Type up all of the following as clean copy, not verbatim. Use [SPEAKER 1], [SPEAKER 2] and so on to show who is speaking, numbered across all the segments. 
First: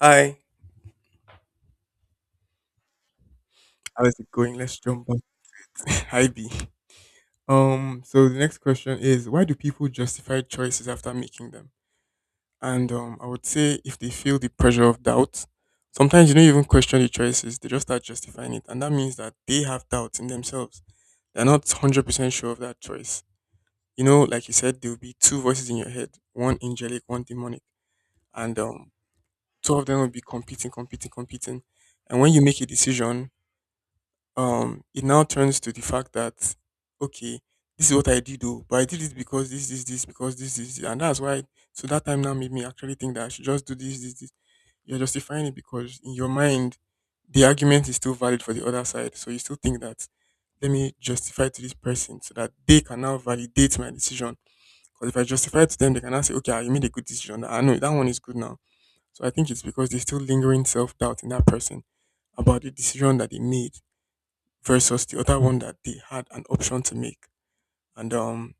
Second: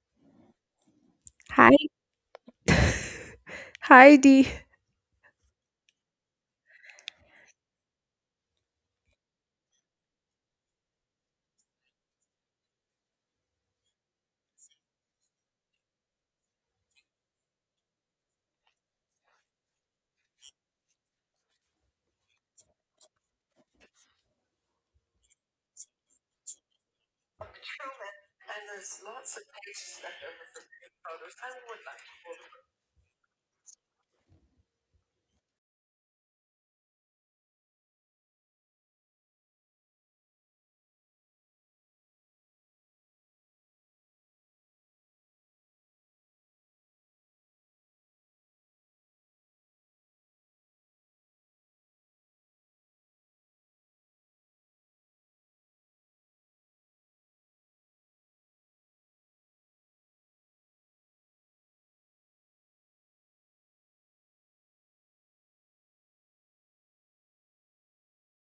[SPEAKER 1] Hi,
[SPEAKER 2] Hi.
[SPEAKER 1] how
[SPEAKER 2] Hi,
[SPEAKER 1] is it
[SPEAKER 2] Dee.
[SPEAKER 1] going? Let's jump back. Hi B. So the next question is why do people justify choices after making them? And I would say if they feel the pressure of doubt, sometimes you don't even question the choices; they just start justifying it, and that means that they have doubts in themselves. They're not 100% sure of that choice. You know, like you said, there will be two voices in your head: one angelic, one demonic, and two of them will be competing, competing, competing. And when you make a decision, it now turns to the fact that okay, this is what I did though, but I did it because this, because this, and that's why. So that time now made me actually think that I should just do this, this, this. You're justifying it because in your mind, the argument is still valid for the other side. So you still think that let me justify to this person so that they can now validate my decision. Because if I justify to them, they can now say, okay, ah, you made a good decision. I know that one is good now. So I think it's because there's still lingering self doubt in that person about the decision that they made versus the other one that they had an option to make. And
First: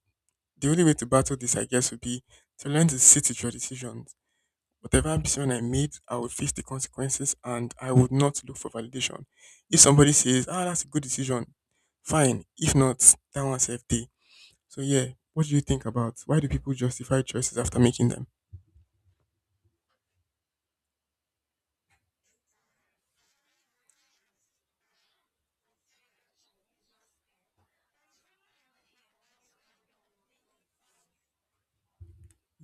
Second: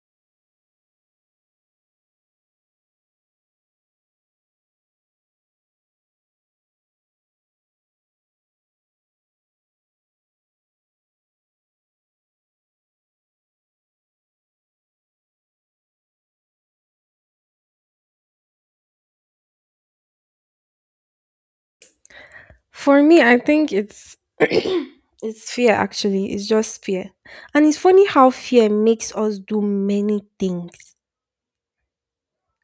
[SPEAKER 1] the only way to battle this, I guess, would be to learn to sit with your decisions. Whatever decision I made, I would face the consequences and I would not look for validation. If somebody says, ah, that's a good decision, fine. If not, that one's FD. So, yeah, what do you think about why do people justify choices after making them?
[SPEAKER 2] For me, I think it's it's fear actually. It's just fear. And it's funny how fear makes us do many things.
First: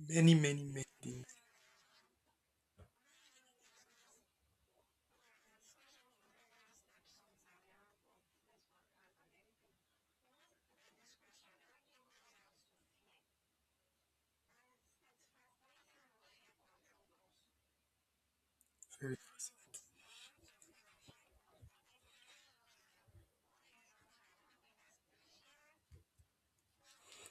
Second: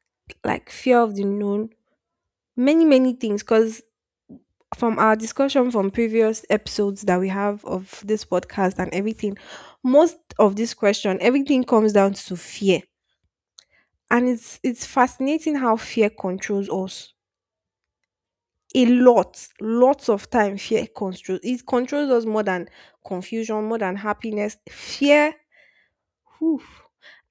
[SPEAKER 1] Many, many,
[SPEAKER 2] Like
[SPEAKER 1] many
[SPEAKER 2] fear of the
[SPEAKER 1] things.
[SPEAKER 2] known, many, many things. Cause from our discussion from previous episodes that we have of this podcast and everything, most of this question, everything comes down to fear. And it's fascinating how fear controls us. A
[SPEAKER 1] Very-
[SPEAKER 2] lot, lots of time fear controls. It controls us more than confusion, more than happiness. Fear, whew.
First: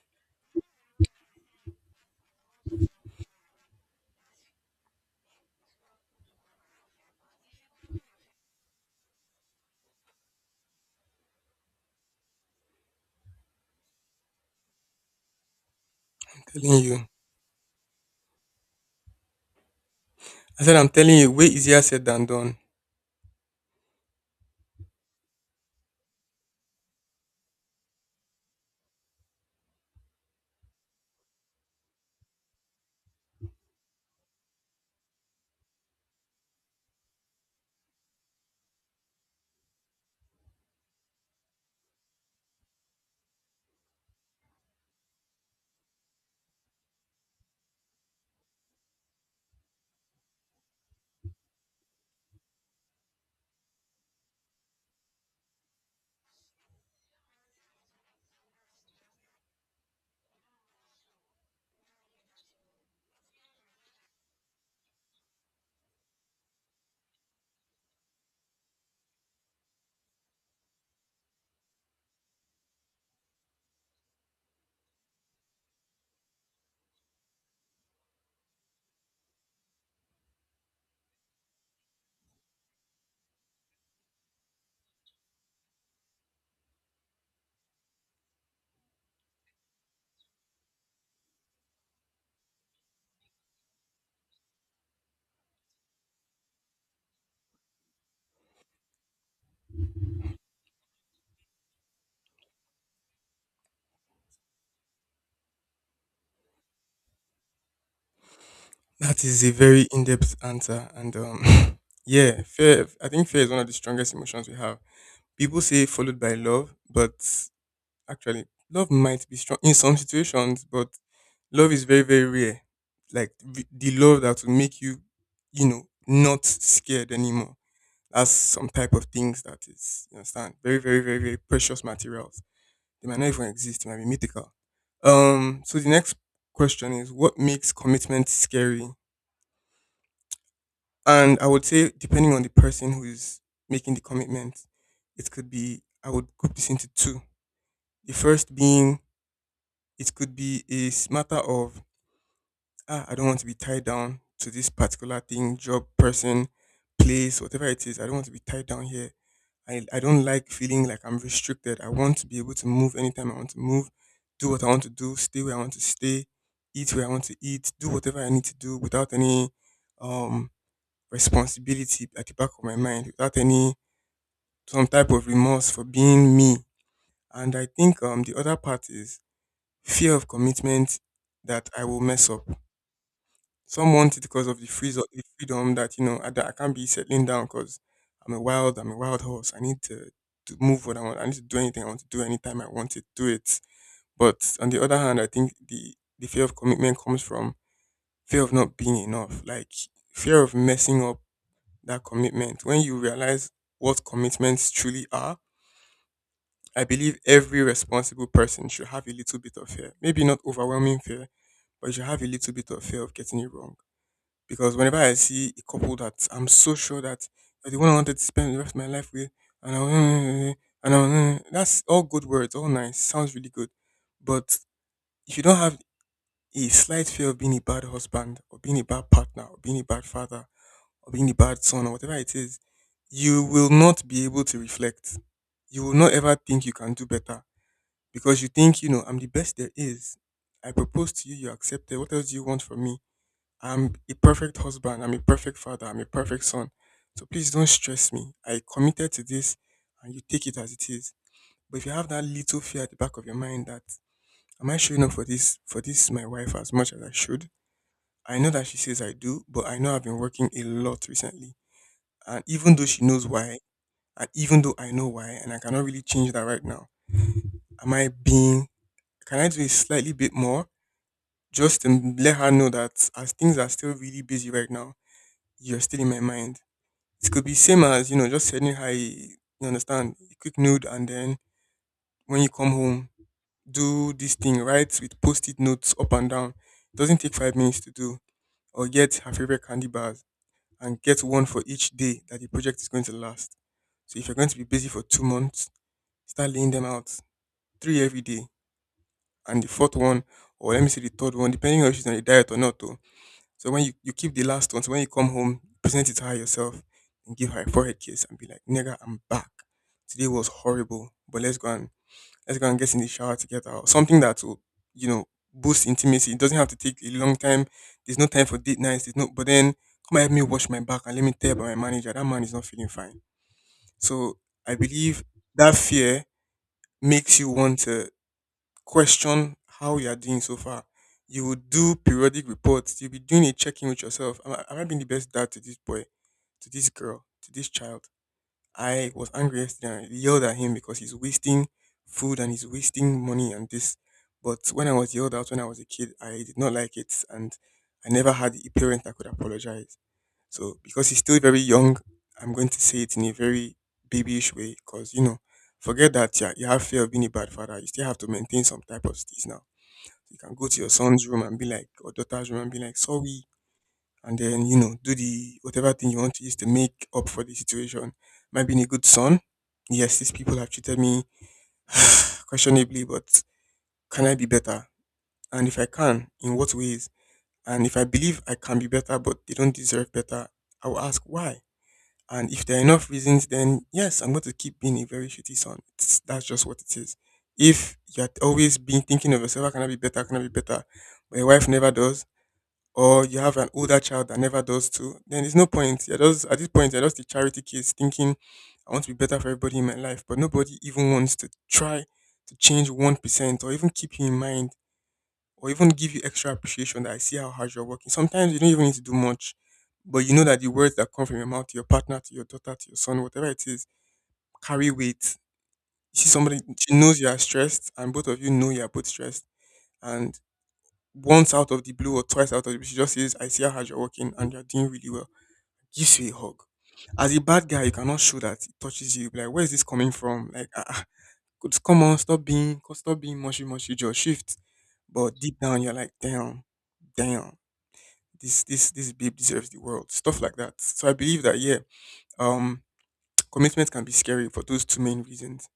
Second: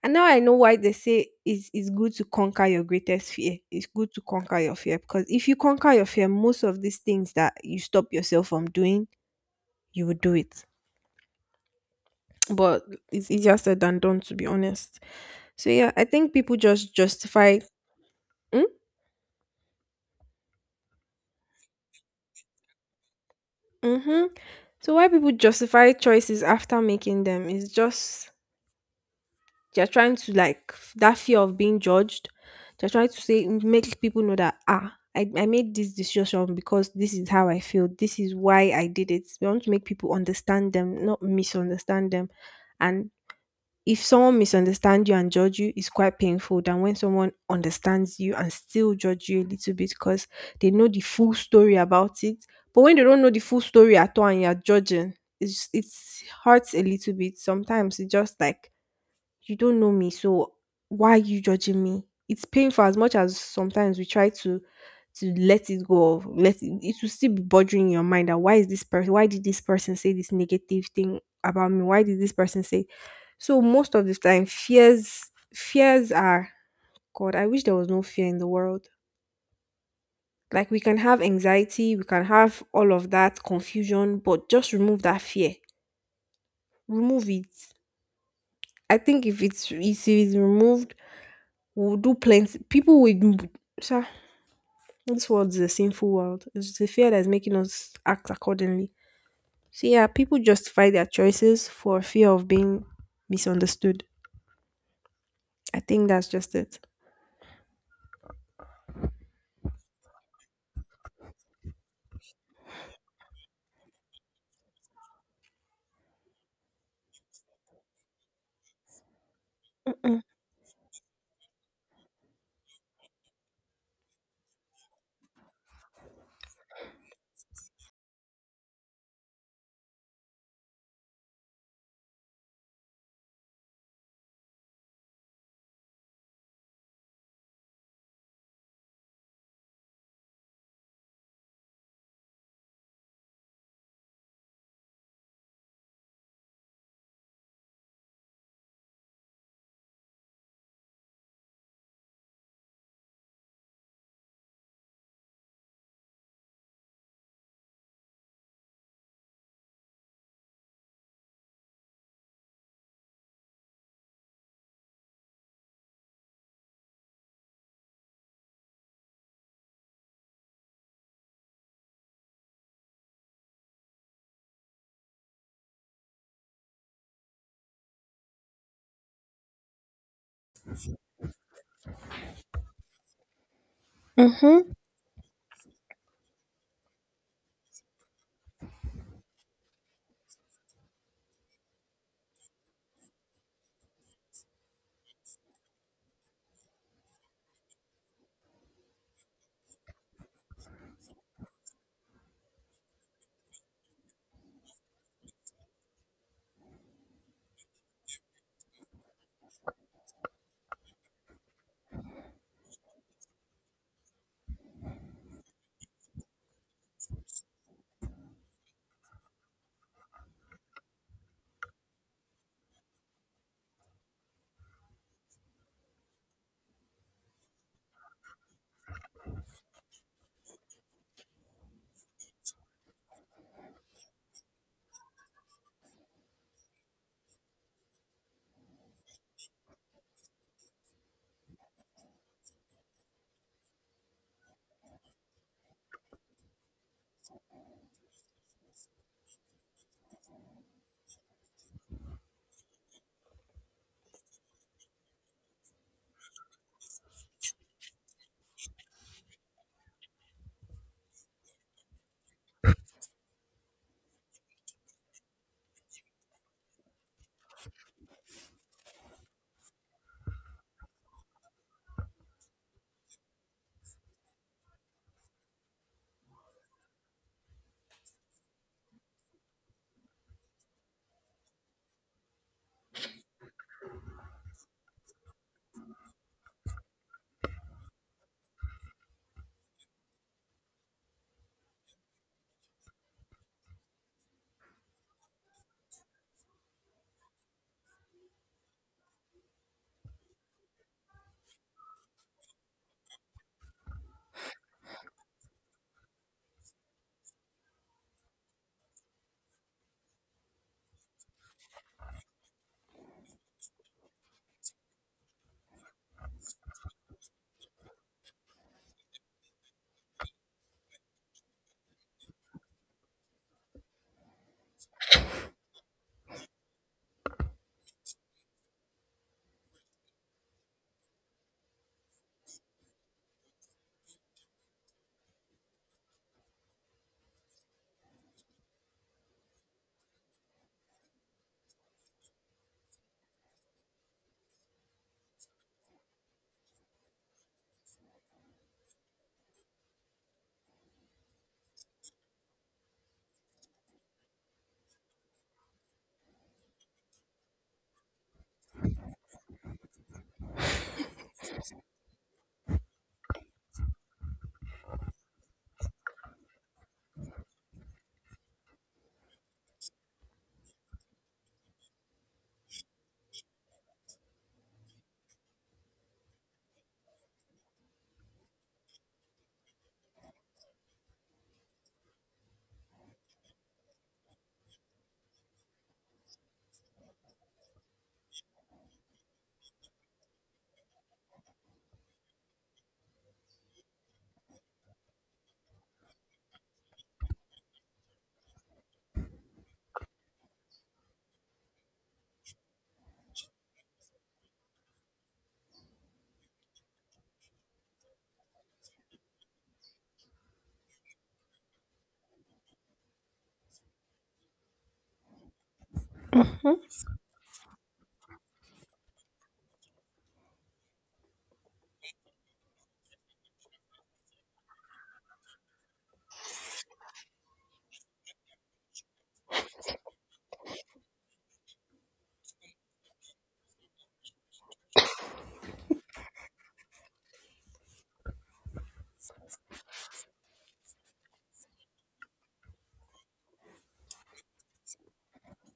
[SPEAKER 2] And now I know why they say it's good to conquer your greatest fear. It's good to conquer your fear, because if you conquer your fear, most of these things that you stop yourself from doing, you will do it. But it's easier said than done, to be honest. So yeah, I think
[SPEAKER 1] I'm
[SPEAKER 2] people
[SPEAKER 1] telling
[SPEAKER 2] just
[SPEAKER 1] you.
[SPEAKER 2] justify. mm,
[SPEAKER 1] I said, I'm telling you, way easier said than done.
[SPEAKER 2] mm-hmm. So why people justify choices after making them is just they're trying to, like, that fear of being judged. They're trying to say, make people know that, ah, I made this decision because this is how I feel. This is why I did it. We want to make people understand them, not misunderstand them. And if someone misunderstands you and judge you, it's quite painful than when someone understands you and still judge you a little bit, because they know the full story about it. But when they don't know the full story at all and you're judging, it's hurts a little bit. Sometimes it just like, you don't know me, so why are you judging me? It's painful. As much as sometimes we try to let it go of let it, it will still be bothering your mind that, why is this person, why did this person say this negative thing about me, why did this person say. So most of the time, fears, fears are, God, I wish there was no fear in the world. Like, we can have anxiety, we can have all of that confusion, but just remove that fear. Remove it. I think if it's removed, we'll do plenty. People with sha, this world is a sinful world. It's the fear that's making us act accordingly. So yeah, people justify their choices for fear of being misunderstood. I think that's just it.
[SPEAKER 1] That is a very in-depth answer, and yeah, fear. I think fear is one of the strongest emotions we have. People say followed by love, but actually, love might be strong in some situations, but love is very, very rare. Like the love that will make you, you know, not scared anymore. That's some type of things that is, you understand, very, very, very, very precious materials. They might not even exist. They might be mythical. So the next question is, what makes commitment scary? And I would say, depending on the person who is making the commitment, it could be, I would group this into two. The first being, it could be a matter of, ah, I don't want to be tied down to this particular thing, job, person, place, whatever it is. I don't want to be tied down here. I don't like feeling like I'm restricted. I want to be able to move anytime I want to move, do what I want to do, stay where I want to stay, eat where I want to eat, do whatever I need to do without any um responsibility at the back of my mind without any some type of remorse for being me. And I think the other part is fear of commitment that I will mess up. Some want it because of the
[SPEAKER 2] Mm-hmm.
[SPEAKER 1] freeze the freedom that you know that I can't be settling down because I'm a wild horse. I need to move what I want. I need to do anything I want to do anytime I want to do it. But on the other hand, I think the fear of commitment comes from fear of not being enough, like fear of messing up that commitment. When you realize what commitments truly are, I believe every responsible person should have a little bit of fear. Maybe not overwhelming fear, but you should have a little bit of fear of getting it wrong. Because whenever I see a couple that I'm so sure that you're the one I wanted to spend the rest of my life with, and I, and I, that's all good words, all nice, sounds really good. But if you don't have a slight fear of being a bad husband, or being a bad partner, or being a bad father, or being the bad son or whatever it is, you will not be able to reflect. You will not ever think you can do better because you think, you know, I'm the best there is. I proposed to you, you accepted. What else do you want from me? I'm a perfect husband. I'm a perfect father. I'm a perfect son. So please don't stress me. I committed to this and you take it as it is. But if you have that little fear at the back of your mind that am I showing up for this my wife as much as I should? I know that she says I do, but I know I've been working a lot recently. And even though she knows why, and even though I know why, and I cannot really change that right now, am I being, can I do a slightly bit more just to let her know that as things are still really busy right now, you're still in my mind? It could be same as, you know, just sending her, a, you understand, a quick nude and then when you come home, do this thing, right? With post it notes up and down. It doesn't take 5 minutes to do, or get her favorite candy bars and get one for each day that the project is going to last. So if you're going to be busy for 2 months, start laying them out three every day, and the fourth one, or let me say the third one, depending on if she's on a diet or not. Though. So when you keep the last one, so when you come home, present it to her yourself and give her a forehead kiss and be like, "Nigga, I'm back. Today was horrible, but let's go and get in the shower together." Or something that will, you know, boost intimacy. It doesn't have to take a long time. There's no time for date nights. There's no. But then come and help me wash my back and let me tell you about my manager. That man is not feeling fine. So I believe that fear makes you want to question how you are doing so far. You will do periodic reports. You'll be doing a check in with yourself. Am I being the best dad to this boy, to this girl, to this child? I was angry yesterday and I yelled at him because he's wasting food and he's wasting money and this. But when I was yelled at when I was a kid, I did not like it and I never had a parent that could apologize. So because he's still very young, I'm going to say it in a very babyish way because you know, forget that yeah, you have fear of being a bad father. You still have to maintain some type of steez now. You can go to your son's room and be like, or daughter's room and be like, sorry, and then you know, do the whatever thing you want to use to make up for the situation. Am I being a good son? Yes, these people have treated me questionably, but can I be better? And if I can, in what ways? And if I believe I can be better, but they don't deserve better, I will ask why and if there are enough reasons, then yes, I'm going to keep being a very shitty son. It's, that's just what it is. If you're always being thinking of yourself, how can I be better? How can I be better? But your wife never does, or you have an older child that never does too, then there's no point. You're just, at this point, you're just the charity case thinking, I want to be better for everybody in my life. But nobody even wants to try to change 1% or even keep you in mind or even give you extra appreciation that I see how hard you're working. Sometimes you don't even need to do much, but you know that the words that come from your mouth to your partner, to your daughter, to your son, whatever it is, carry weight. You see somebody, she knows you are stressed, and both of you know you are both stressed. And once out of the blue or twice out of the blue, she just says, I see how hard you're working and you're doing really well. Gives you a hug. As a bad guy, you cannot show that it touches you. Be like, where is this coming from? Like, come on, stop being mushy mushy, just shift. But deep down, you're like, damn. This babe deserves the world, stuff like that. So I believe that yeah, um, commitment can be scary for those two main reasons.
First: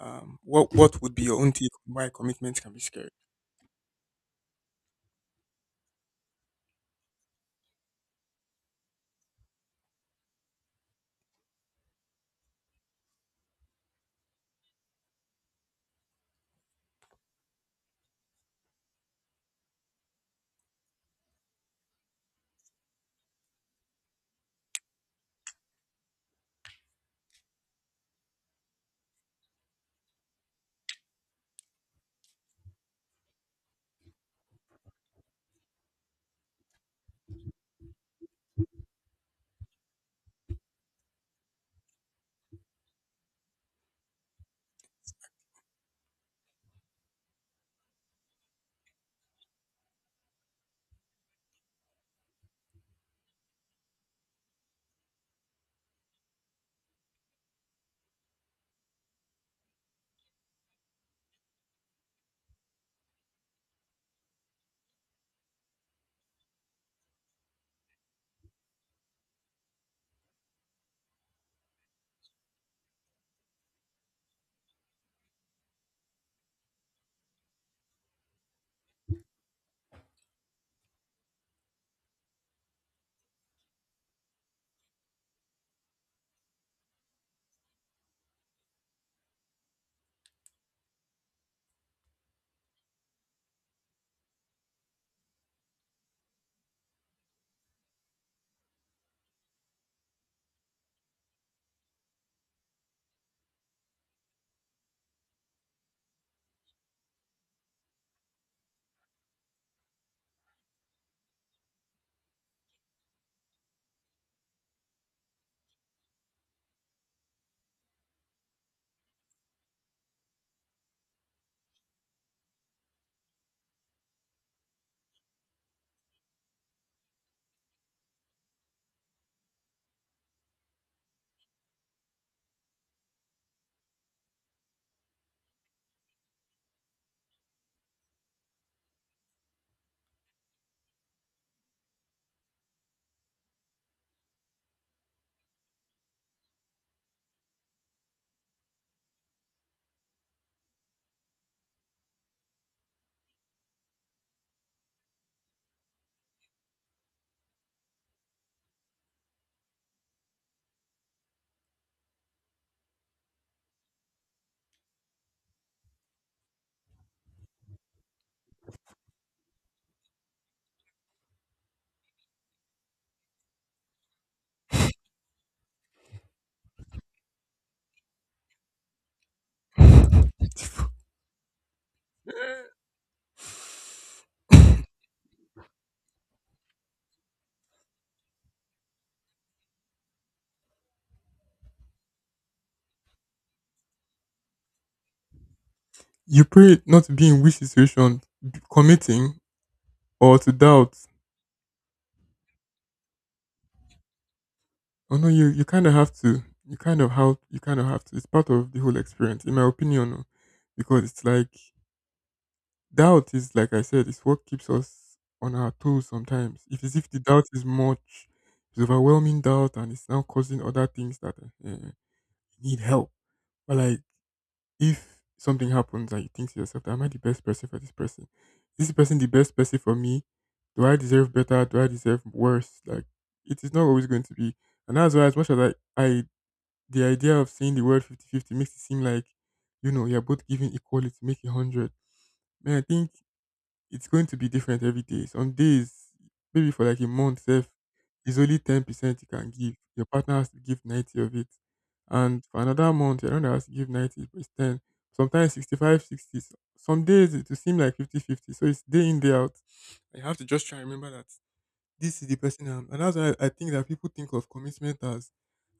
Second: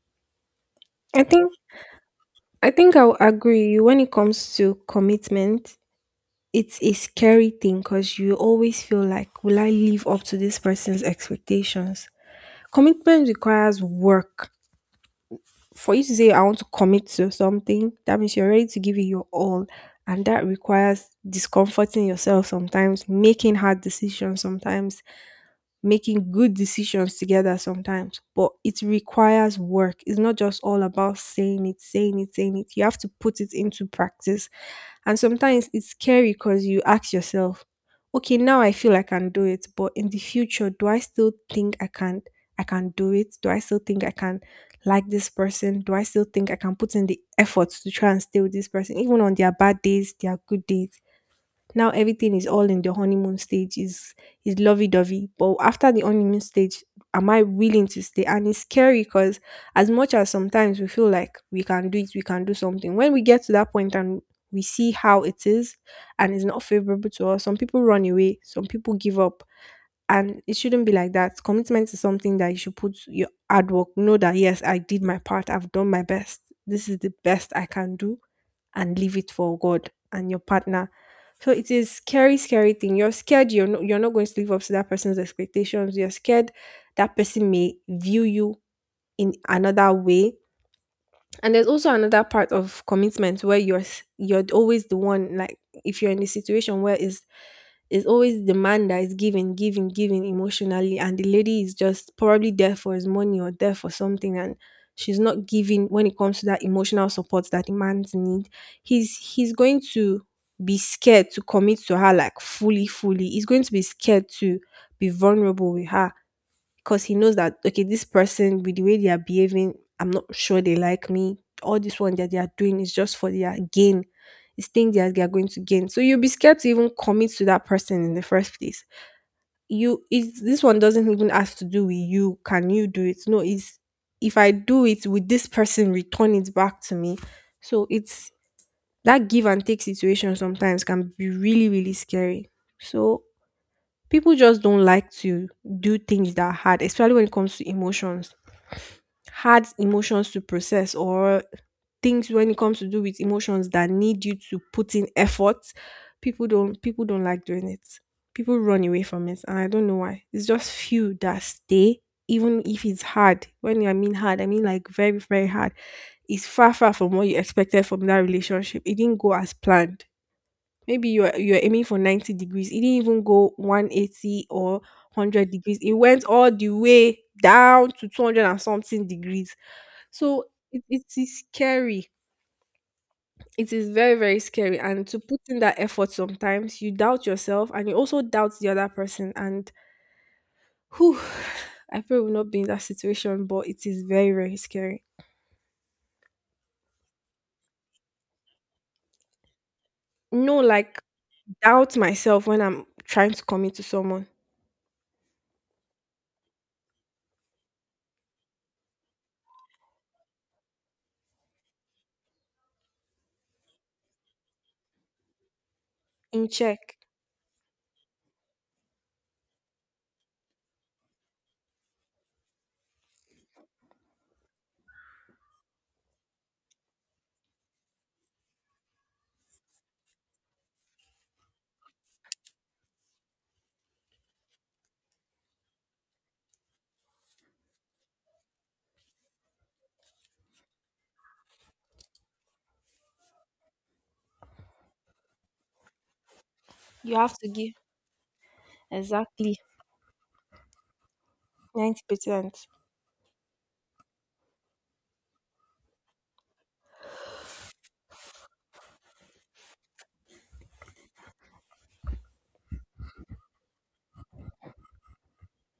[SPEAKER 1] What would
[SPEAKER 2] I
[SPEAKER 1] be your own
[SPEAKER 2] think
[SPEAKER 1] take on why commitment can be scary?
[SPEAKER 2] I'll agree. When it comes to commitment, it's a scary thing because you always feel like, will I live up to this person's expectations? Commitment requires work. For you to say I want to commit to something, that means you're ready to give it your all. And that requires discomforting yourself sometimes, making hard decisions sometimes, making good decisions together sometimes, but it requires work. It's not just all about saying it, saying it, saying it. You have to put it into practice. And sometimes it's scary because you ask yourself, okay, now I feel I can do it, but in the future, do I still think I can do it? Do I still think I can like this person? Do I still think I can put in the effort to try and stay with this person, even on their bad days, their good days? Now everything is all in the honeymoon stage is lovey-dovey, but after the honeymoon stage, am I willing to stay? And it's scary because as much as sometimes we feel like we can do it, we can do something, when we get to that point and we see how it is and it's not favorable to us, some people run away, some people give up. And it shouldn't be like that. Commitment is something that you should put your hard work, know that, yes, I did my part, I've done my best. This is the best I can do, and leave it for God and your partner. So it is scary, scary thing. You're scared you're not going to live up to that person's expectations. You're scared that person may view you in another way. And there's also another part of commitment where you're you're always the one, like, if you're in a situation where it's always the man that is giving, giving, giving emotionally, and the lady is just probably there for his money or there for something, and she's not giving when it comes to that emotional support that the man's need. He's going to be scared to commit to her like fully, fully. He's going to be scared to be vulnerable with her because he knows that, okay, this person with the way they are behaving, I'm not sure they like me. All this one that they are doing is just for their gain. It's things that they are going to gain. So you'll be scared to even commit to that person in the first place. You it's, this one doesn't even ask to do with you. Can you do it? No, it's, if I do it with this person, return it back to me. So it's that give and take situation sometimes can be really, really scary. So people just don't like to do things that are hard, especially when it comes to emotions, hard emotions to process, or things when it comes to do with emotions that need you to put in effort. People don't like doing it. People run away from it, and I don't know why. It's just few that stay, even if it's hard. When I mean hard, I mean like very, very hard. It's far from what you expected from that relationship. It didn't go as planned. Maybe you're aiming for 90 degrees, it didn't even go 180, or 100 degrees, it went all the way down to 200 and something degrees. So it is scary. It is very, very scary. And to put in that effort sometimes, you doubt yourself and you also doubt the other person. And whew, I pray we'll not be in that situation, but it is very, very scary.
[SPEAKER 1] You pray not to be in which situation, committing or to
[SPEAKER 2] No,
[SPEAKER 1] doubt?
[SPEAKER 2] like, doubt myself when I'm trying to commit to someone.
[SPEAKER 1] Oh no, you kind of have to. You kind of have to. It's part of the whole experience, in my opinion. Oh, because it's like doubt is, like I said, it's what keeps us on our toes
[SPEAKER 2] In
[SPEAKER 1] sometimes.
[SPEAKER 2] check,
[SPEAKER 1] If the doubt is much, it's overwhelming doubt and it's now causing other things that need help. But like, if something happens and you think to yourself, am I the best person for this person? Is this person the best person for me? Do I deserve better? Do I deserve worse? Like, it is not always going to be. And that's why, as much as I the idea of saying the word fifty-fifty makes it seem like, you know, you're both giving equality, make it 100. Man, I think it's going to be different every day. Some days, maybe for like a
[SPEAKER 2] you have
[SPEAKER 1] month,
[SPEAKER 2] to
[SPEAKER 1] if
[SPEAKER 2] give
[SPEAKER 1] it's only 10% you can
[SPEAKER 2] exactly
[SPEAKER 1] give. Your partner has to give 90 of it, and for
[SPEAKER 2] 90%.
[SPEAKER 1] another month, your partner has to give 90, but it's ten. Sometimes 65, sixty. 60. Some days it will seem like fifty-fifty. So it's day in, day out. I have to just try and remember that this is the person I am. And that's why I think that people think of commitment as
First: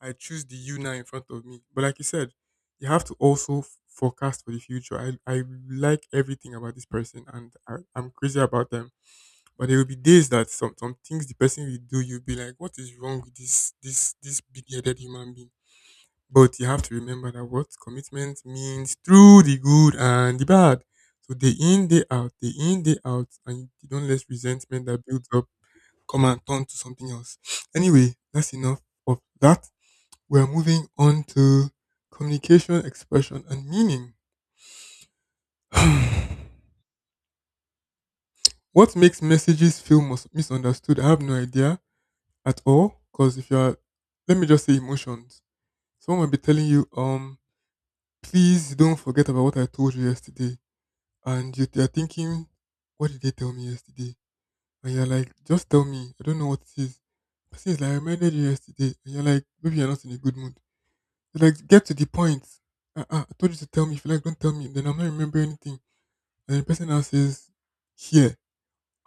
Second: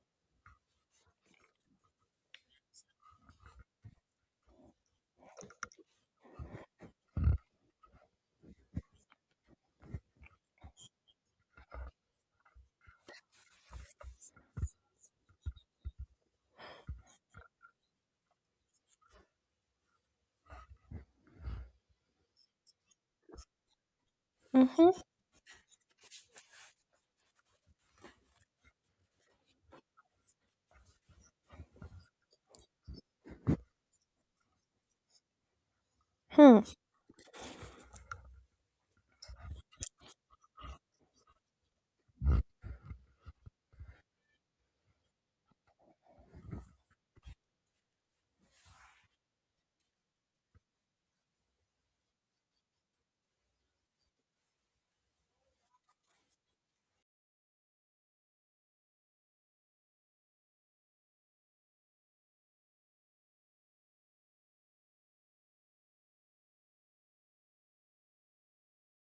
[SPEAKER 1] I choose the you now in front of me. But like you said, you have to also forecast for the future. I like everything about this person and I'm crazy about them. But there will be days that some things the person will do, you'll be like, what is wrong with this big headed human being? But you have to remember that what commitment means through the good and the bad. So day in, day out, and you don't let resentment
[SPEAKER 2] Mm-hmm.
[SPEAKER 1] that builds up come and turn to something else. Anyway, that's enough of that. We're moving on to communication, expression, and meaning.
[SPEAKER 2] Hmm.
[SPEAKER 1] What makes messages feel misunderstood? I have no idea at all. Because if you're, let me just say emotions. Someone might be telling you, please don't forget about what I told you yesterday. And you're thinking, what did they tell me yesterday? And you're like, just tell me. I don't know what it is. Person is like, I reminded you yesterday. And you're like, maybe you're not in a good mood. They're like, get to the point. I told you to tell me. If you like, don't tell me. Then I'm not remembering anything. And the person now says, here.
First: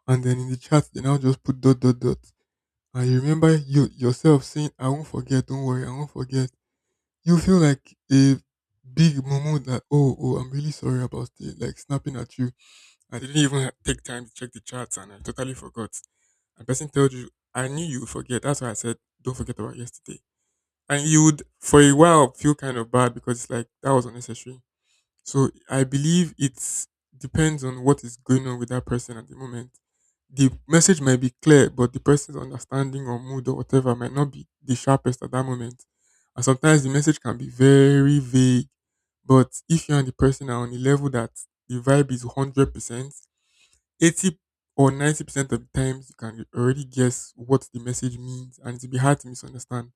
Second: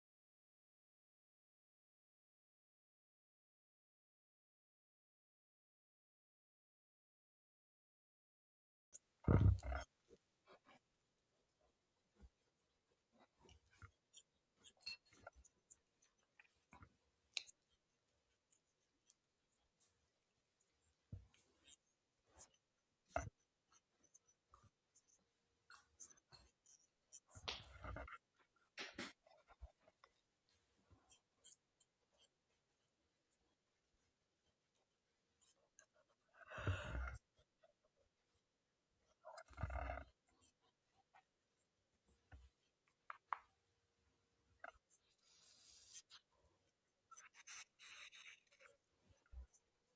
[SPEAKER 1] And then in the chat, they now just put dot, dot, dot. And you remember you yourself saying, I won't forget. Don't worry. I won't forget. You feel like a big mumu that, oh, I'm really sorry about it. Like, snapping at you. I didn't even take time to check the chats and I totally forgot. A person told you, I knew you would forget. That's why I said, don't forget about yesterday, and you would for a while feel kind of bad because it's like that was unnecessary. So I believe it's depends on what is going on with that person at the moment. The message might be clear, but the person's understanding or mood or whatever might not be the sharpest at that moment. And sometimes the message can be very vague. But if you and the person are on a level that the vibe is 100%, 80 or 90% of the times you can already guess what the message means and it'll be hard to misunderstand.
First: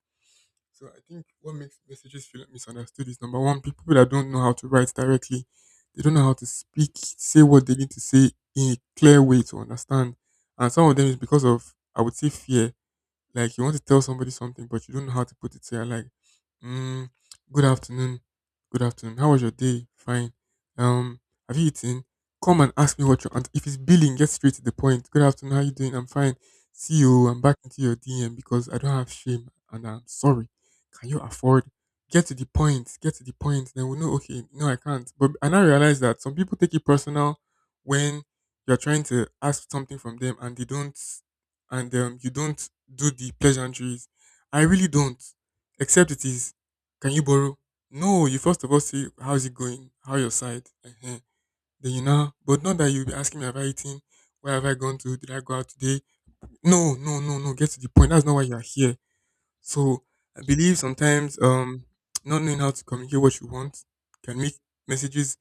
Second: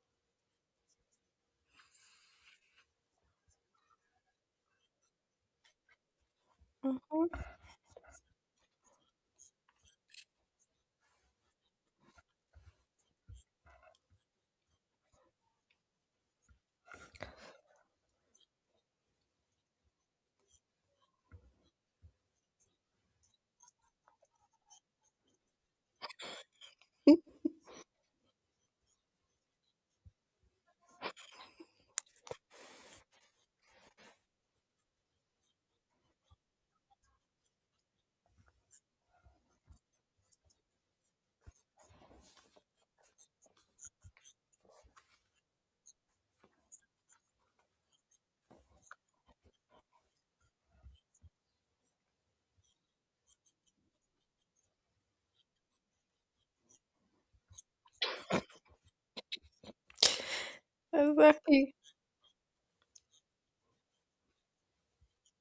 [SPEAKER 1] So I think what makes messages feel misunderstood is, number one, people that don't know how to write directly, they don't know how to speak,
[SPEAKER 2] Mm-hmm.
[SPEAKER 1] say what they need to say in a clear way to understand. And some of them is because of, I would say, fear. Like, you want to tell somebody something, but you don't know how to put it. So you're like, mm, "Good afternoon, good afternoon. How was your day? Fine. Um, have you eaten? Come and ask me what you're." And if it's billing, get straight to the point. Good afternoon. How you doing? I'm fine. See you. I'm back into your DM because I don't have shame and I'm sorry. Can you afford? Get to the point. Get to the point. Then we know. Okay, no, I can't. But I now realize that some people take it personal when you're trying to ask something from them and they don't and you don't do the pleasantries. I really don't. Except it is, can you borrow? No, you first of all say, how's it going? How your side? Then you know, but not that you'll be asking me, have I eaten? Where have I gone to? Did I go out today? No, no, no, no. Get to the point. That's not why you're here. So I believe sometimes
[SPEAKER 2] Exactly.
[SPEAKER 1] not knowing how to communicate what you want can make messages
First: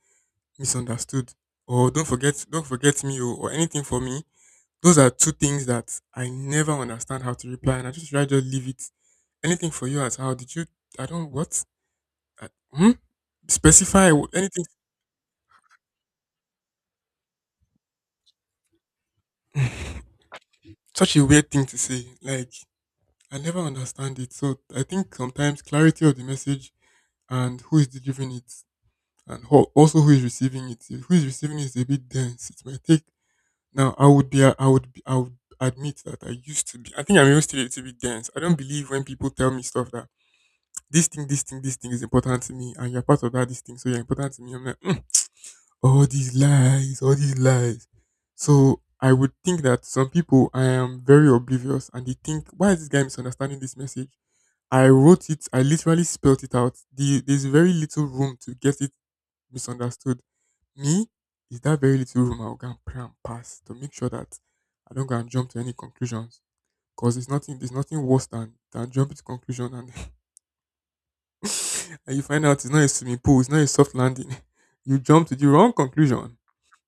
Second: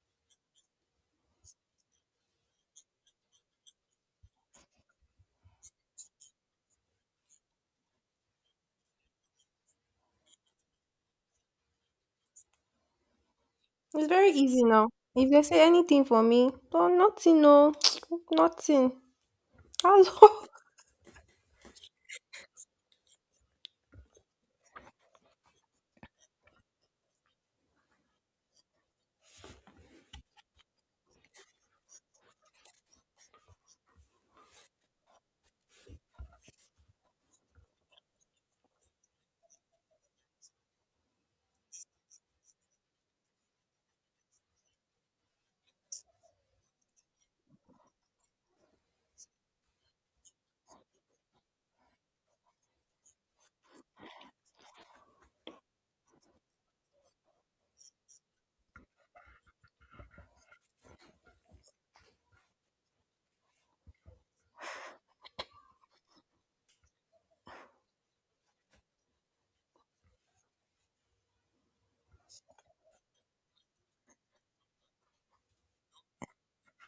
[SPEAKER 1] misunderstood. Or don't forget me or anything for me. Those are two things that I never understand how to reply, and I just rather just leave it. Anything for you as how did you? I don't what? Hmm?
[SPEAKER 2] It's
[SPEAKER 1] Specify
[SPEAKER 2] very easy
[SPEAKER 1] anything.
[SPEAKER 2] now. If they say anything for me, no, nothing, no, nothing. Hello.
[SPEAKER 1] Such a weird thing to say. Like, I never understand it. So I think sometimes clarity of the message and who is delivering it, and who, also who is receiving it. If who is receiving it is a bit dense, it might take. Now I would be. I would. Be, I would admit that I used to be. I think I'm even still a little bit dense. I don't believe when people tell me stuff that this thing is important to me, and you're part of that. This thing, so you're important to me. I'm like, "Mm, all these lies, all these lies." So I would think that some people I am very oblivious and they think, why is this guy misunderstanding this message? I wrote it, I literally spelled it out. There's very little room to get it misunderstood. Me is that very little room I'll go and pray and pass to make sure that I don't go and jump to any conclusions. Because it's nothing, there's nothing worse than jumping to conclusion and, and you find out it's not a swimming pool, it's not a soft landing. You jump to the wrong conclusion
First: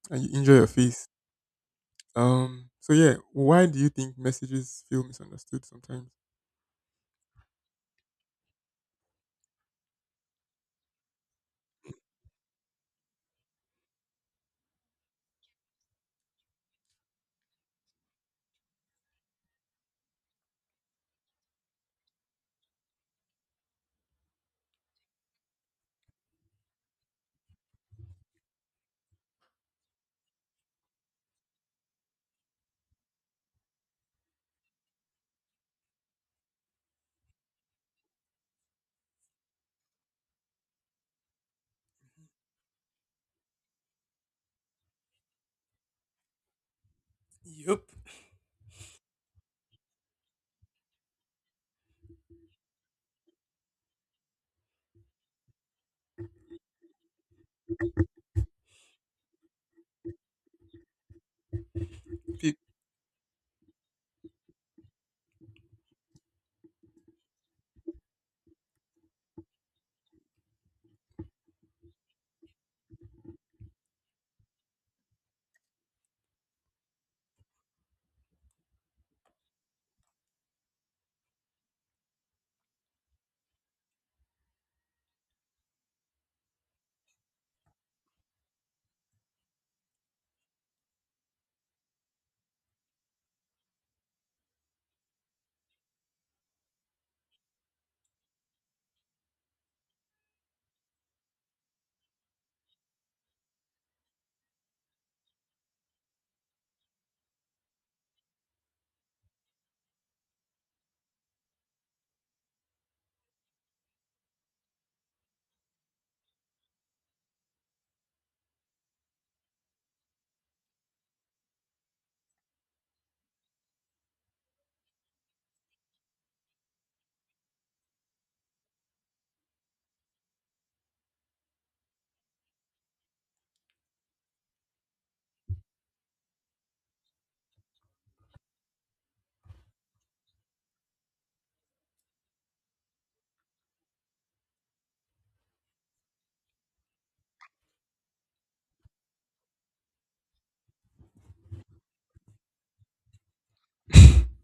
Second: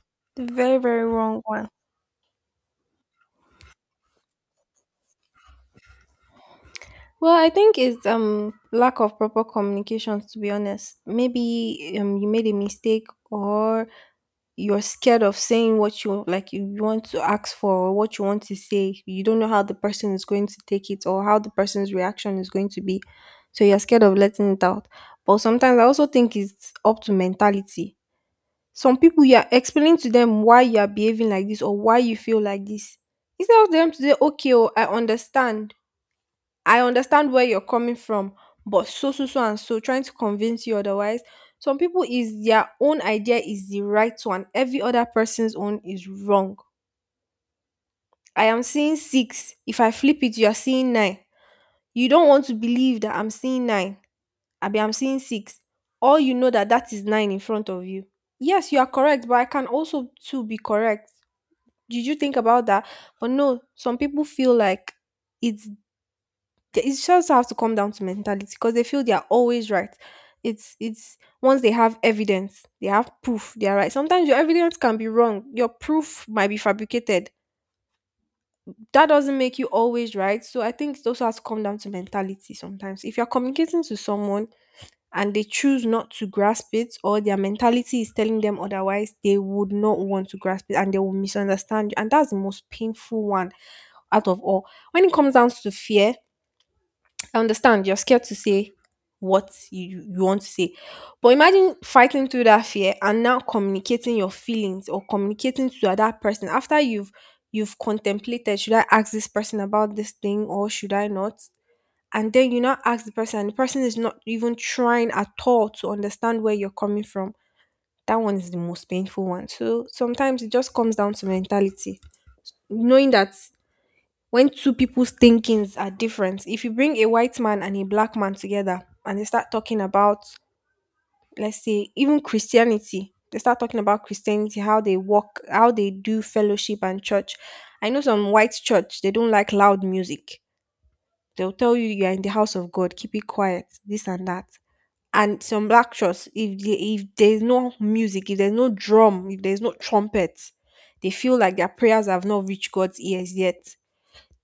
[SPEAKER 1] and you
[SPEAKER 2] The
[SPEAKER 1] injure your
[SPEAKER 2] very, very
[SPEAKER 1] face.
[SPEAKER 2] wrong one.
[SPEAKER 1] So yeah, why do you think messages feel misunderstood sometimes?
[SPEAKER 2] Well, I think it's lack of proper communications, to be honest. Maybe you made a mistake, or you're scared of saying what you like you want to ask for or what you want to say. You don't know how the person is going to take it or how the person's reaction is going to be. So you're scared of letting it out. But sometimes I also think it's up to mentality. Some people you are explaining to them why you are behaving like this or why you feel like this. Instead of them to say, okay, oh, I understand where you're coming from, but so, so, so, and so, trying to convince you otherwise. Some people is their own idea is the right one, every other person's own is wrong.
[SPEAKER 1] Yep.
[SPEAKER 2] I am seeing six. If I flip it, you are seeing nine. You don't want to believe that I'm seeing nine. I'm seeing six. Or you know that that is nine in front of you. Yes, you are correct, but I can also too be correct. Did you think
[SPEAKER 1] Pe-
[SPEAKER 2] about that? But no, some people feel like it's It's just have to come down to mentality because they feel they are always right. It's once they have evidence, they have proof, they are right. Sometimes your evidence can be wrong. Your proof might be fabricated. That doesn't make you always right. So I think it also has to come down to mentality sometimes. If you're communicating to someone and they choose not to grasp it, or their mentality is telling them otherwise, they would not want to grasp it and they will misunderstand you. And that's the most painful one out of all. When it comes down to fear, I understand you're scared to say what you want to say. But imagine fighting through that fear and now communicating your feelings or communicating to that person after you've contemplated, should I ask this person about this thing or should I not? And then you now ask the person and the person is not even trying at all to understand where you're coming from. That one is the most painful one. So sometimes it just comes down to mentality. Knowing that when two people's thinkings are different, if you bring a white man and a black man together and they start talking about, let's say, even Christianity, they start talking about Christianity, how they walk, how they do fellowship and church. I know some white church, they don't like loud music. They'll tell you you are in the house of God, keep it quiet, this and that. And some black church, if there's no music, if there's no drum, if there's no trumpet, they feel like their prayers have not reached God's ears yet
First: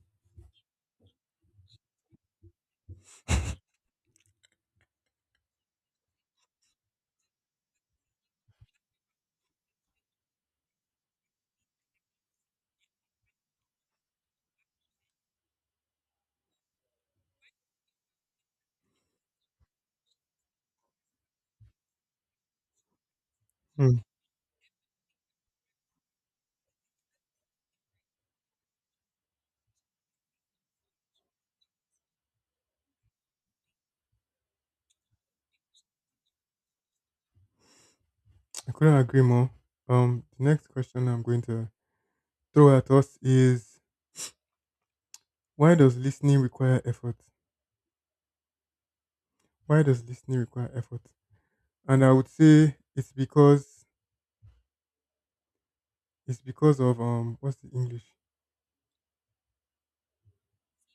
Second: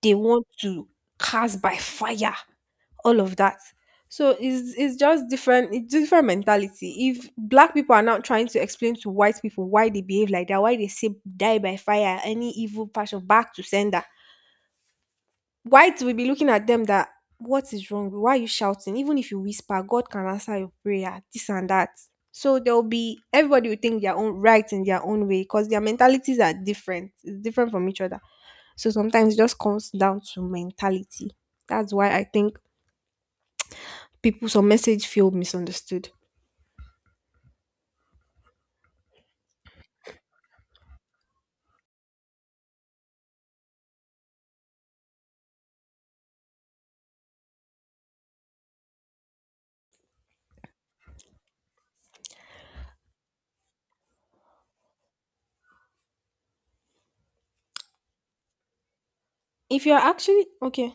[SPEAKER 2] they want to cast by fire, all of that. So it's just different, it's different mentality. If black people are now trying to explain to white people why they behave like that, why they say die by fire, any evil passion back to sender, white will be looking at them that what is wrong? Why are you shouting? Even if you whisper, God can answer your prayer, this and that. So there'll be everybody will
[SPEAKER 1] Hmm,
[SPEAKER 2] think their own right in their own way because their mentalities are different. It's different from each other. So sometimes it just comes down to mentality. That's why I think people some message feel misunderstood.
[SPEAKER 1] I couldn't agree more. The next question I'm going to throw at us is, why does listening require effort? Why does listening require effort? And I would say it's because of what's the English?
[SPEAKER 2] If you're actually okay.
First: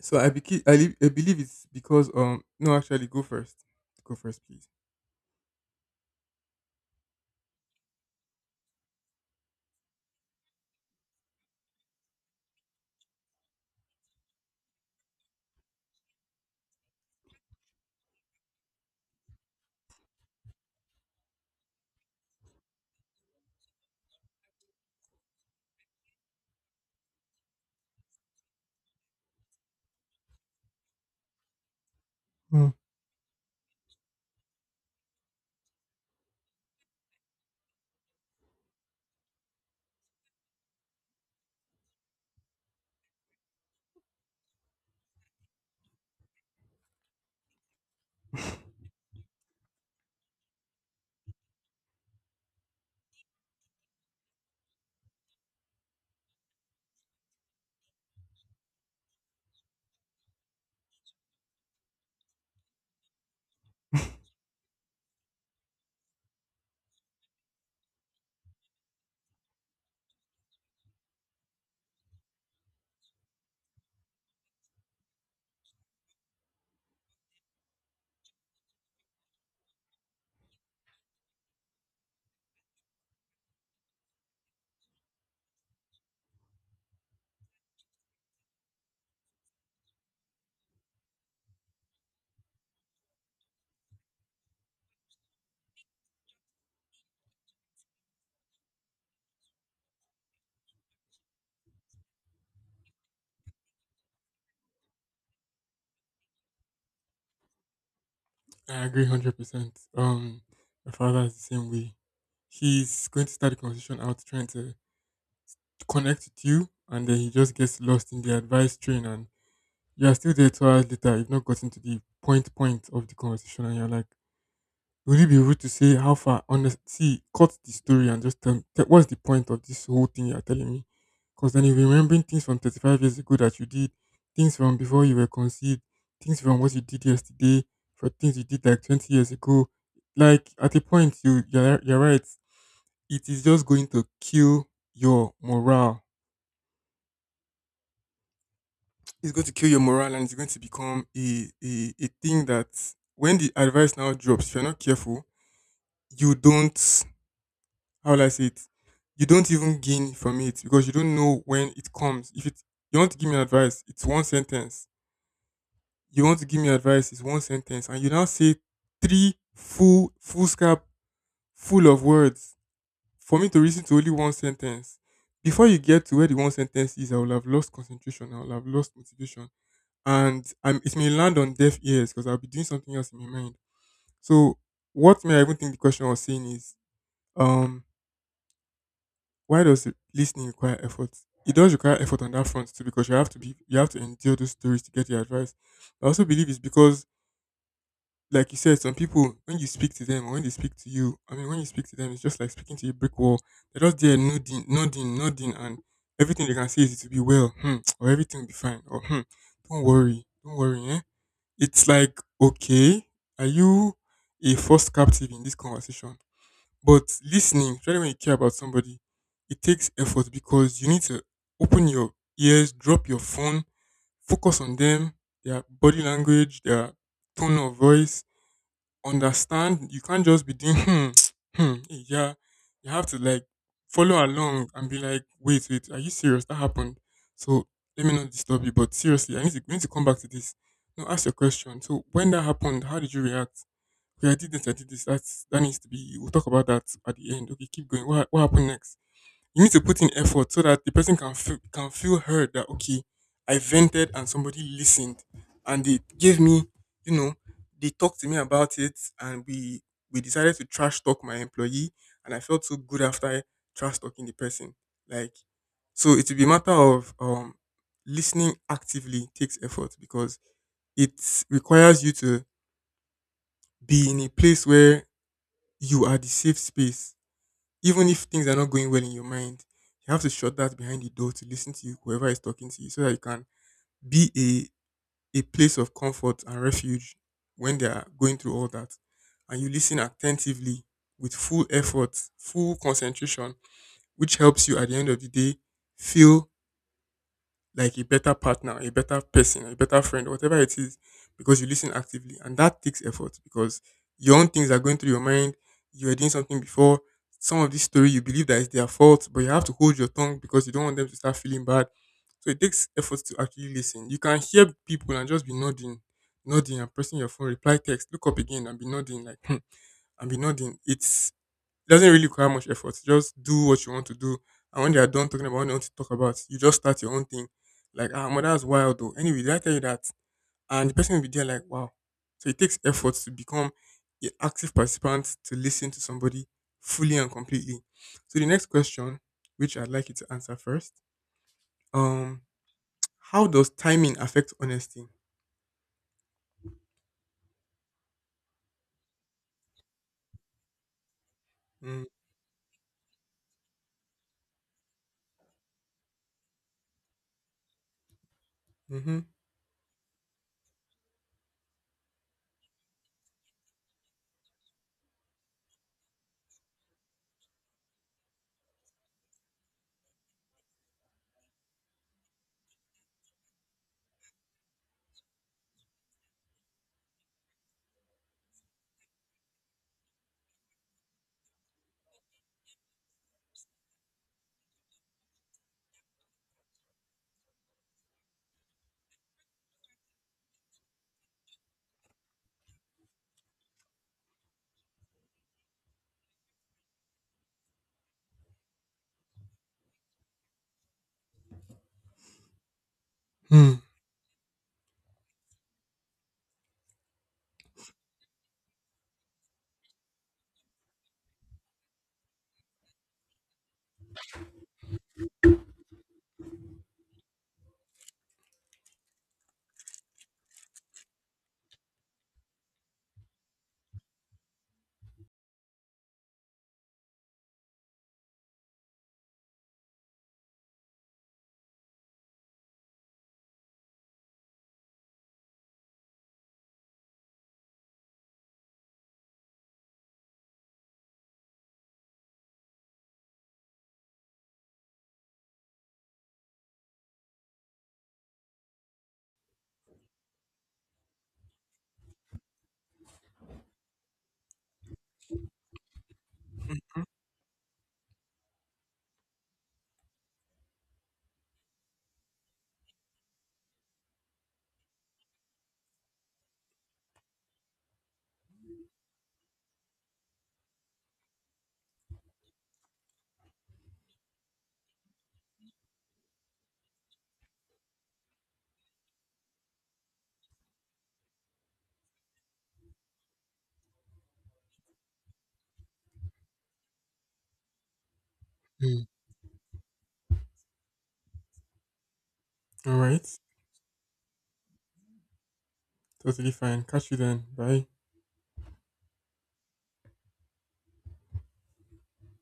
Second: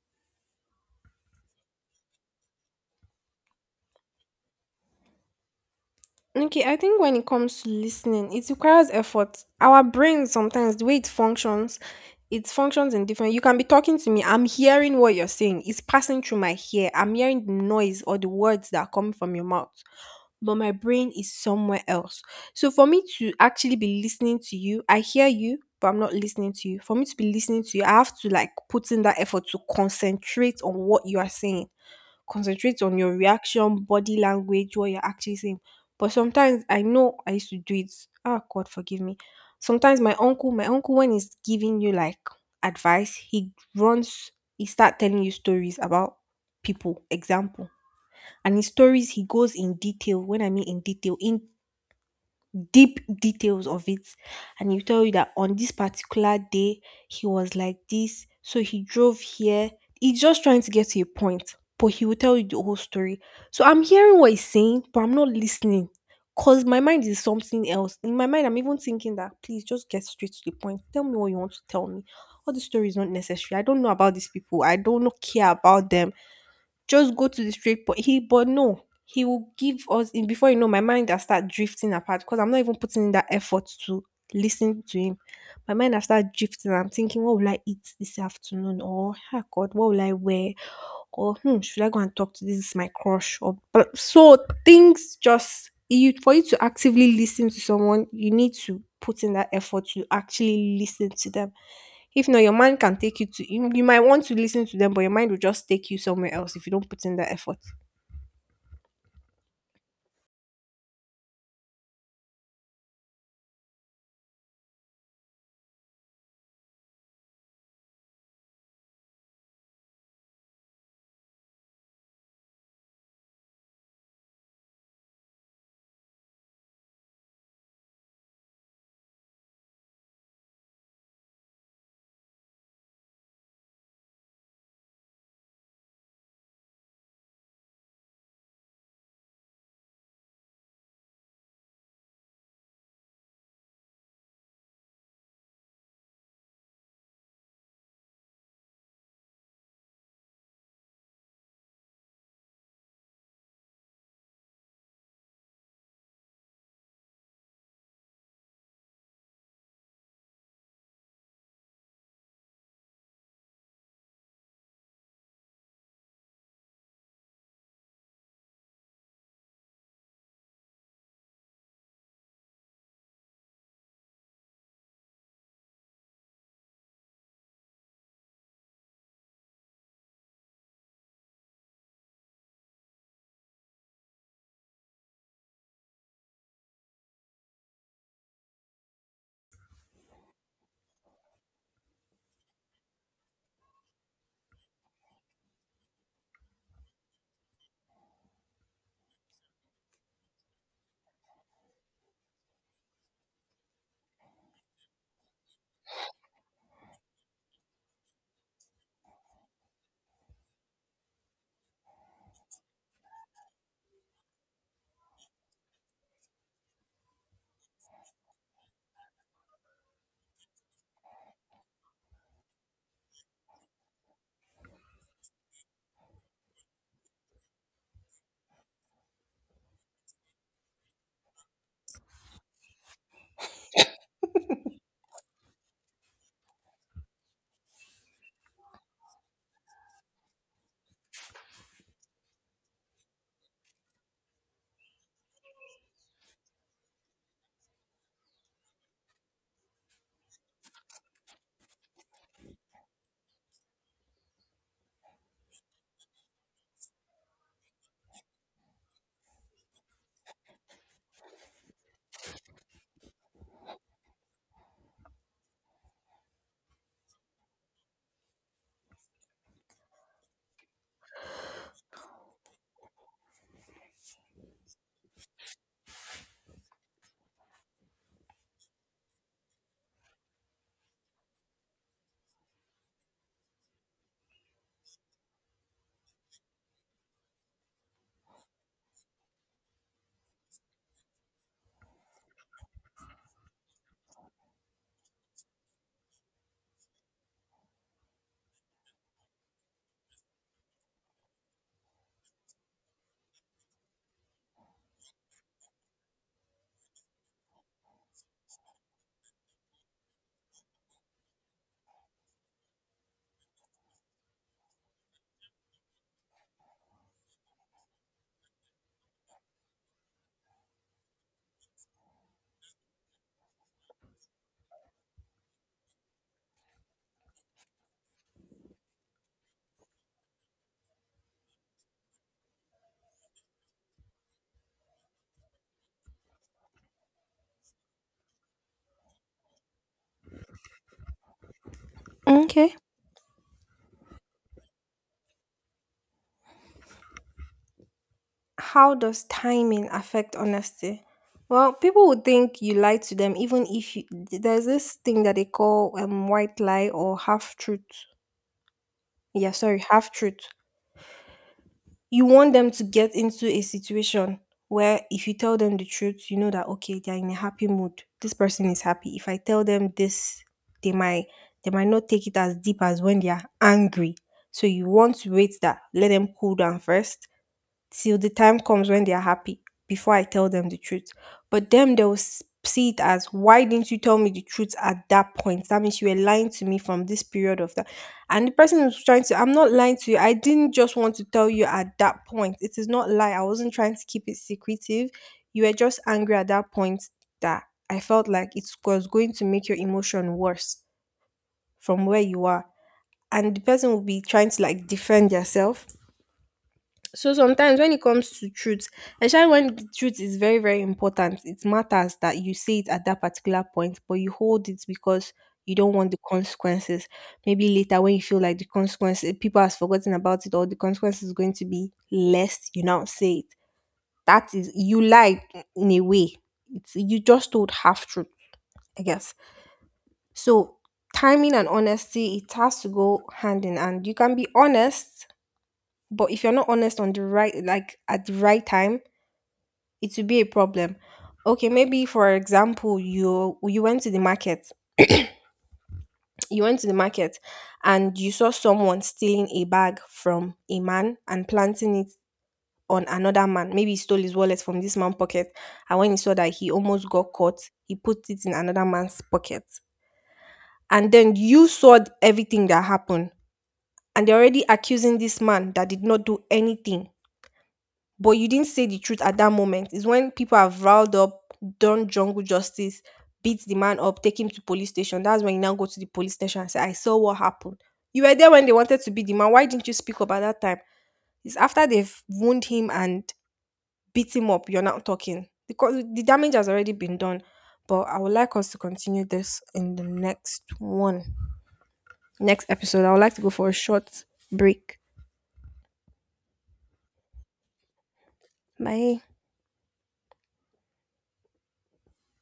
[SPEAKER 1] I believe it's because no, actually go first. Go first, please.
[SPEAKER 2] Okay, I think when it comes to listening, it requires effort. Our brain sometimes the way it functions in different. You can be talking to me, I'm hearing what you're saying. It's passing through my ear. I'm hearing the noise or the words that are coming from your mouth. But my brain is somewhere else. So for me to actually be listening to you, I hear you, but I'm not listening to you. For me to be listening to you, I have to like put in that effort to concentrate on what you are saying,
[SPEAKER 1] Hmm.
[SPEAKER 2] concentrate on your reaction, body language, what you're actually saying. But sometimes I know I used to do it. Ah, God forgive me. Sometimes my uncle, when he's giving you like advice, he runs, he start telling you stories about people. Example, and his stories, he goes in detail. When I mean in detail, in deep details of it, and he'll tell you that on this particular day he was like this, so he drove here, he's just trying to get to a point, but he will tell you the whole story. So I'm hearing what he's saying but I'm not listening, because my mind is something else. In my mind I'm even thinking that, please just get straight to the point, tell me what you want to tell me. All the story is not necessary, I don't know about these people, I don't care about them, just go to the straight point. But no, he will give us in before you know my mind has start drifting apart because I'm not even putting in that effort to listen to him. My mind has start drifting. I'm thinking, what will I eat this afternoon? Or, oh God, what will I wear? Or should I go and talk to, this is my crush, or but so things just you for you to actively listen to someone, you need to put in that effort to actually listen to them. If not, your mind can take you you might want to listen to them, but your mind will just take you somewhere else if you don't put in that effort.
[SPEAKER 1] I agree 100%. My father is the same way. He's going to start the conversation out trying to connect with you, and then he just gets lost in the advice train, and you are still there 2 hours later. You've not gotten to the point of the conversation, and you're like, would it be rude to say how far? Honest, see, cut the story and just tell what's the point of this whole thing you're telling me? Because then you're remembering things from 35 years ago that you did, things from before you were conceived, things from what you did yesterday, for things you did like 20 years ago. Like at a point, you're right. It is just going to kill your morale. It's going to kill your morale, and it's going to become a thing that when the advice now drops, if you're not careful, you don't how will I say it? You don't even gain from it because you don't know when it comes. If it you want to give me advice, it's one sentence. You want to give me advice, it's one sentence, and you now say three full scrap full of words for me to listen to only one sentence. Before you get to where the one sentence is, I will have lost concentration. I will have lost motivation, and it may land on deaf ears because I'll be doing something else in my mind. So, what may I even think the question was saying is, um, why does listening require effort? It does require effort on that front too, because you have to endure those stories to get the advice. I also believe it's because, like you said, some people when you speak to them, or when they speak to you, I mean, when you speak to them, it's just like speaking to a brick wall. They're just there nodding, nodding, nodding, and everything they can say is it will be well, hmm, or everything will be fine, or hmm, don't worry, don't worry. Eh? It's like, okay, are you a forced captive in this conversation? But listening, especially when you care about somebody, it takes effort because you need to open your ears, drop your phone, focus on them, their body language, their tone of voice, understand. You can't just be doing hmm, hmm, eh, yeah. You have to like follow along and be like, wait, wait, are you serious? That happened. So let me not disturb you. But seriously, I need to we need to come back to this. No, ask your question. So when that happened, how did you react? Yeah, I did this. That needs to be, we'll talk about that at the end. Okay, keep going. What happened next? You need to put in effort so that the person can can feel heard that, okay, I vented and somebody listened and they gave me, you know, they talked to me about it we decided to trash talk my employee and I felt so good after trash talking the person. Like, so it will be a matter of listening actively takes effort because it requires you to be in a place where you are the safe space. Even if things are not going well in your mind, you have to shut that behind the door to listen to whoever is talking to you so that you can be a place of comfort and refuge when they are going through all that. And you listen attentively with full effort, full concentration, which helps you at the end of the day feel like a better partner, a better person, a better friend, whatever it is, because you listen actively. And that takes effort because your own things are going through your mind. You were doing something before. Some of this story you believe that it's their fault, but you have to hold your tongue because you don't want them to start feeling bad. So it takes effort to actually listen. You can hear people and just be nodding, nodding and pressing your phone, reply text, look up again and be nodding like hmm, and be nodding. It doesn't really require much effort. Just do what you want to do, and when they are done talking about what they want to talk about, you just start your own thing. Like, ah, mother, that's wild though. Anyway, did I tell you that? And the person will be there like, wow. So it takes effort to become an active participant to listen to somebody fully and completely. So the next question, which I'd like you to answer first, um,
[SPEAKER 2] Okay.
[SPEAKER 1] how does timing affect honesty?
[SPEAKER 2] How does timing affect honesty? Well,
[SPEAKER 1] Mm,
[SPEAKER 2] people would think you lie to them, even if you, there's this thing that they call white lie or half truth.
[SPEAKER 1] mm-hmm.
[SPEAKER 2] Yeah, sorry, half truth. You want them to get into a situation where if you tell them the truth, you know that okay, they're in a happy mood. This person is happy. If I tell them this, they might they might not take it as deep as when they are angry. So you want to wait that, let them cool down first, till the time comes when they are happy before I tell them the truth. But them, they will see it as, why didn't you tell me the truth at that point? That means you were lying to me from this period of that. And the person is trying to, I'm not lying to you. I didn't just want to tell you at that point. It is not lie. I wasn't trying to keep it secretive. You were just angry at that point that I felt like it was going to make your emotion worse from where you are. And the
[SPEAKER 1] Hmm.
[SPEAKER 2] person will be trying to like defend yourself. So sometimes when it comes to truth, especially when the truth is very, very important, it matters that you say it at that particular point, but you hold it because you don't want the consequences. Maybe later when you feel like the consequences people has forgotten about it or the consequence is going to be less, you now say it. That is you lied in a way. It's you just told half truth, I guess. So timing and honesty, it has to go hand in hand. You can be honest, but if you're not honest on the right like at the right time it will be a problem. Okay, maybe for example, you went to the market, and you saw someone stealing a bag from a man and planting it on another man. Maybe he stole his wallet from this man's pocket, and when he saw that he almost got caught, he put it in another man's pocket. And then you saw everything that happened, and they're already accusing this man that did not do anything, but you didn't say the truth at that moment. It's when people have riled up, done jungle justice, beat the man up, take him to police station. That's when you now go to the police station and say, I saw what happened. You were there when they wanted to beat the man. Why didn't you speak up at that time? It's after they've wound him and beat him up, you're not talking. Because the damage has already been done. But I would like us to
[SPEAKER 1] Hmm.
[SPEAKER 2] continue this in the next one. Next
[SPEAKER 1] All
[SPEAKER 2] episode. I would
[SPEAKER 1] right.
[SPEAKER 2] like to go for a short break.
[SPEAKER 1] Totally fine. Catch you then. Bye.
[SPEAKER 2] Bye.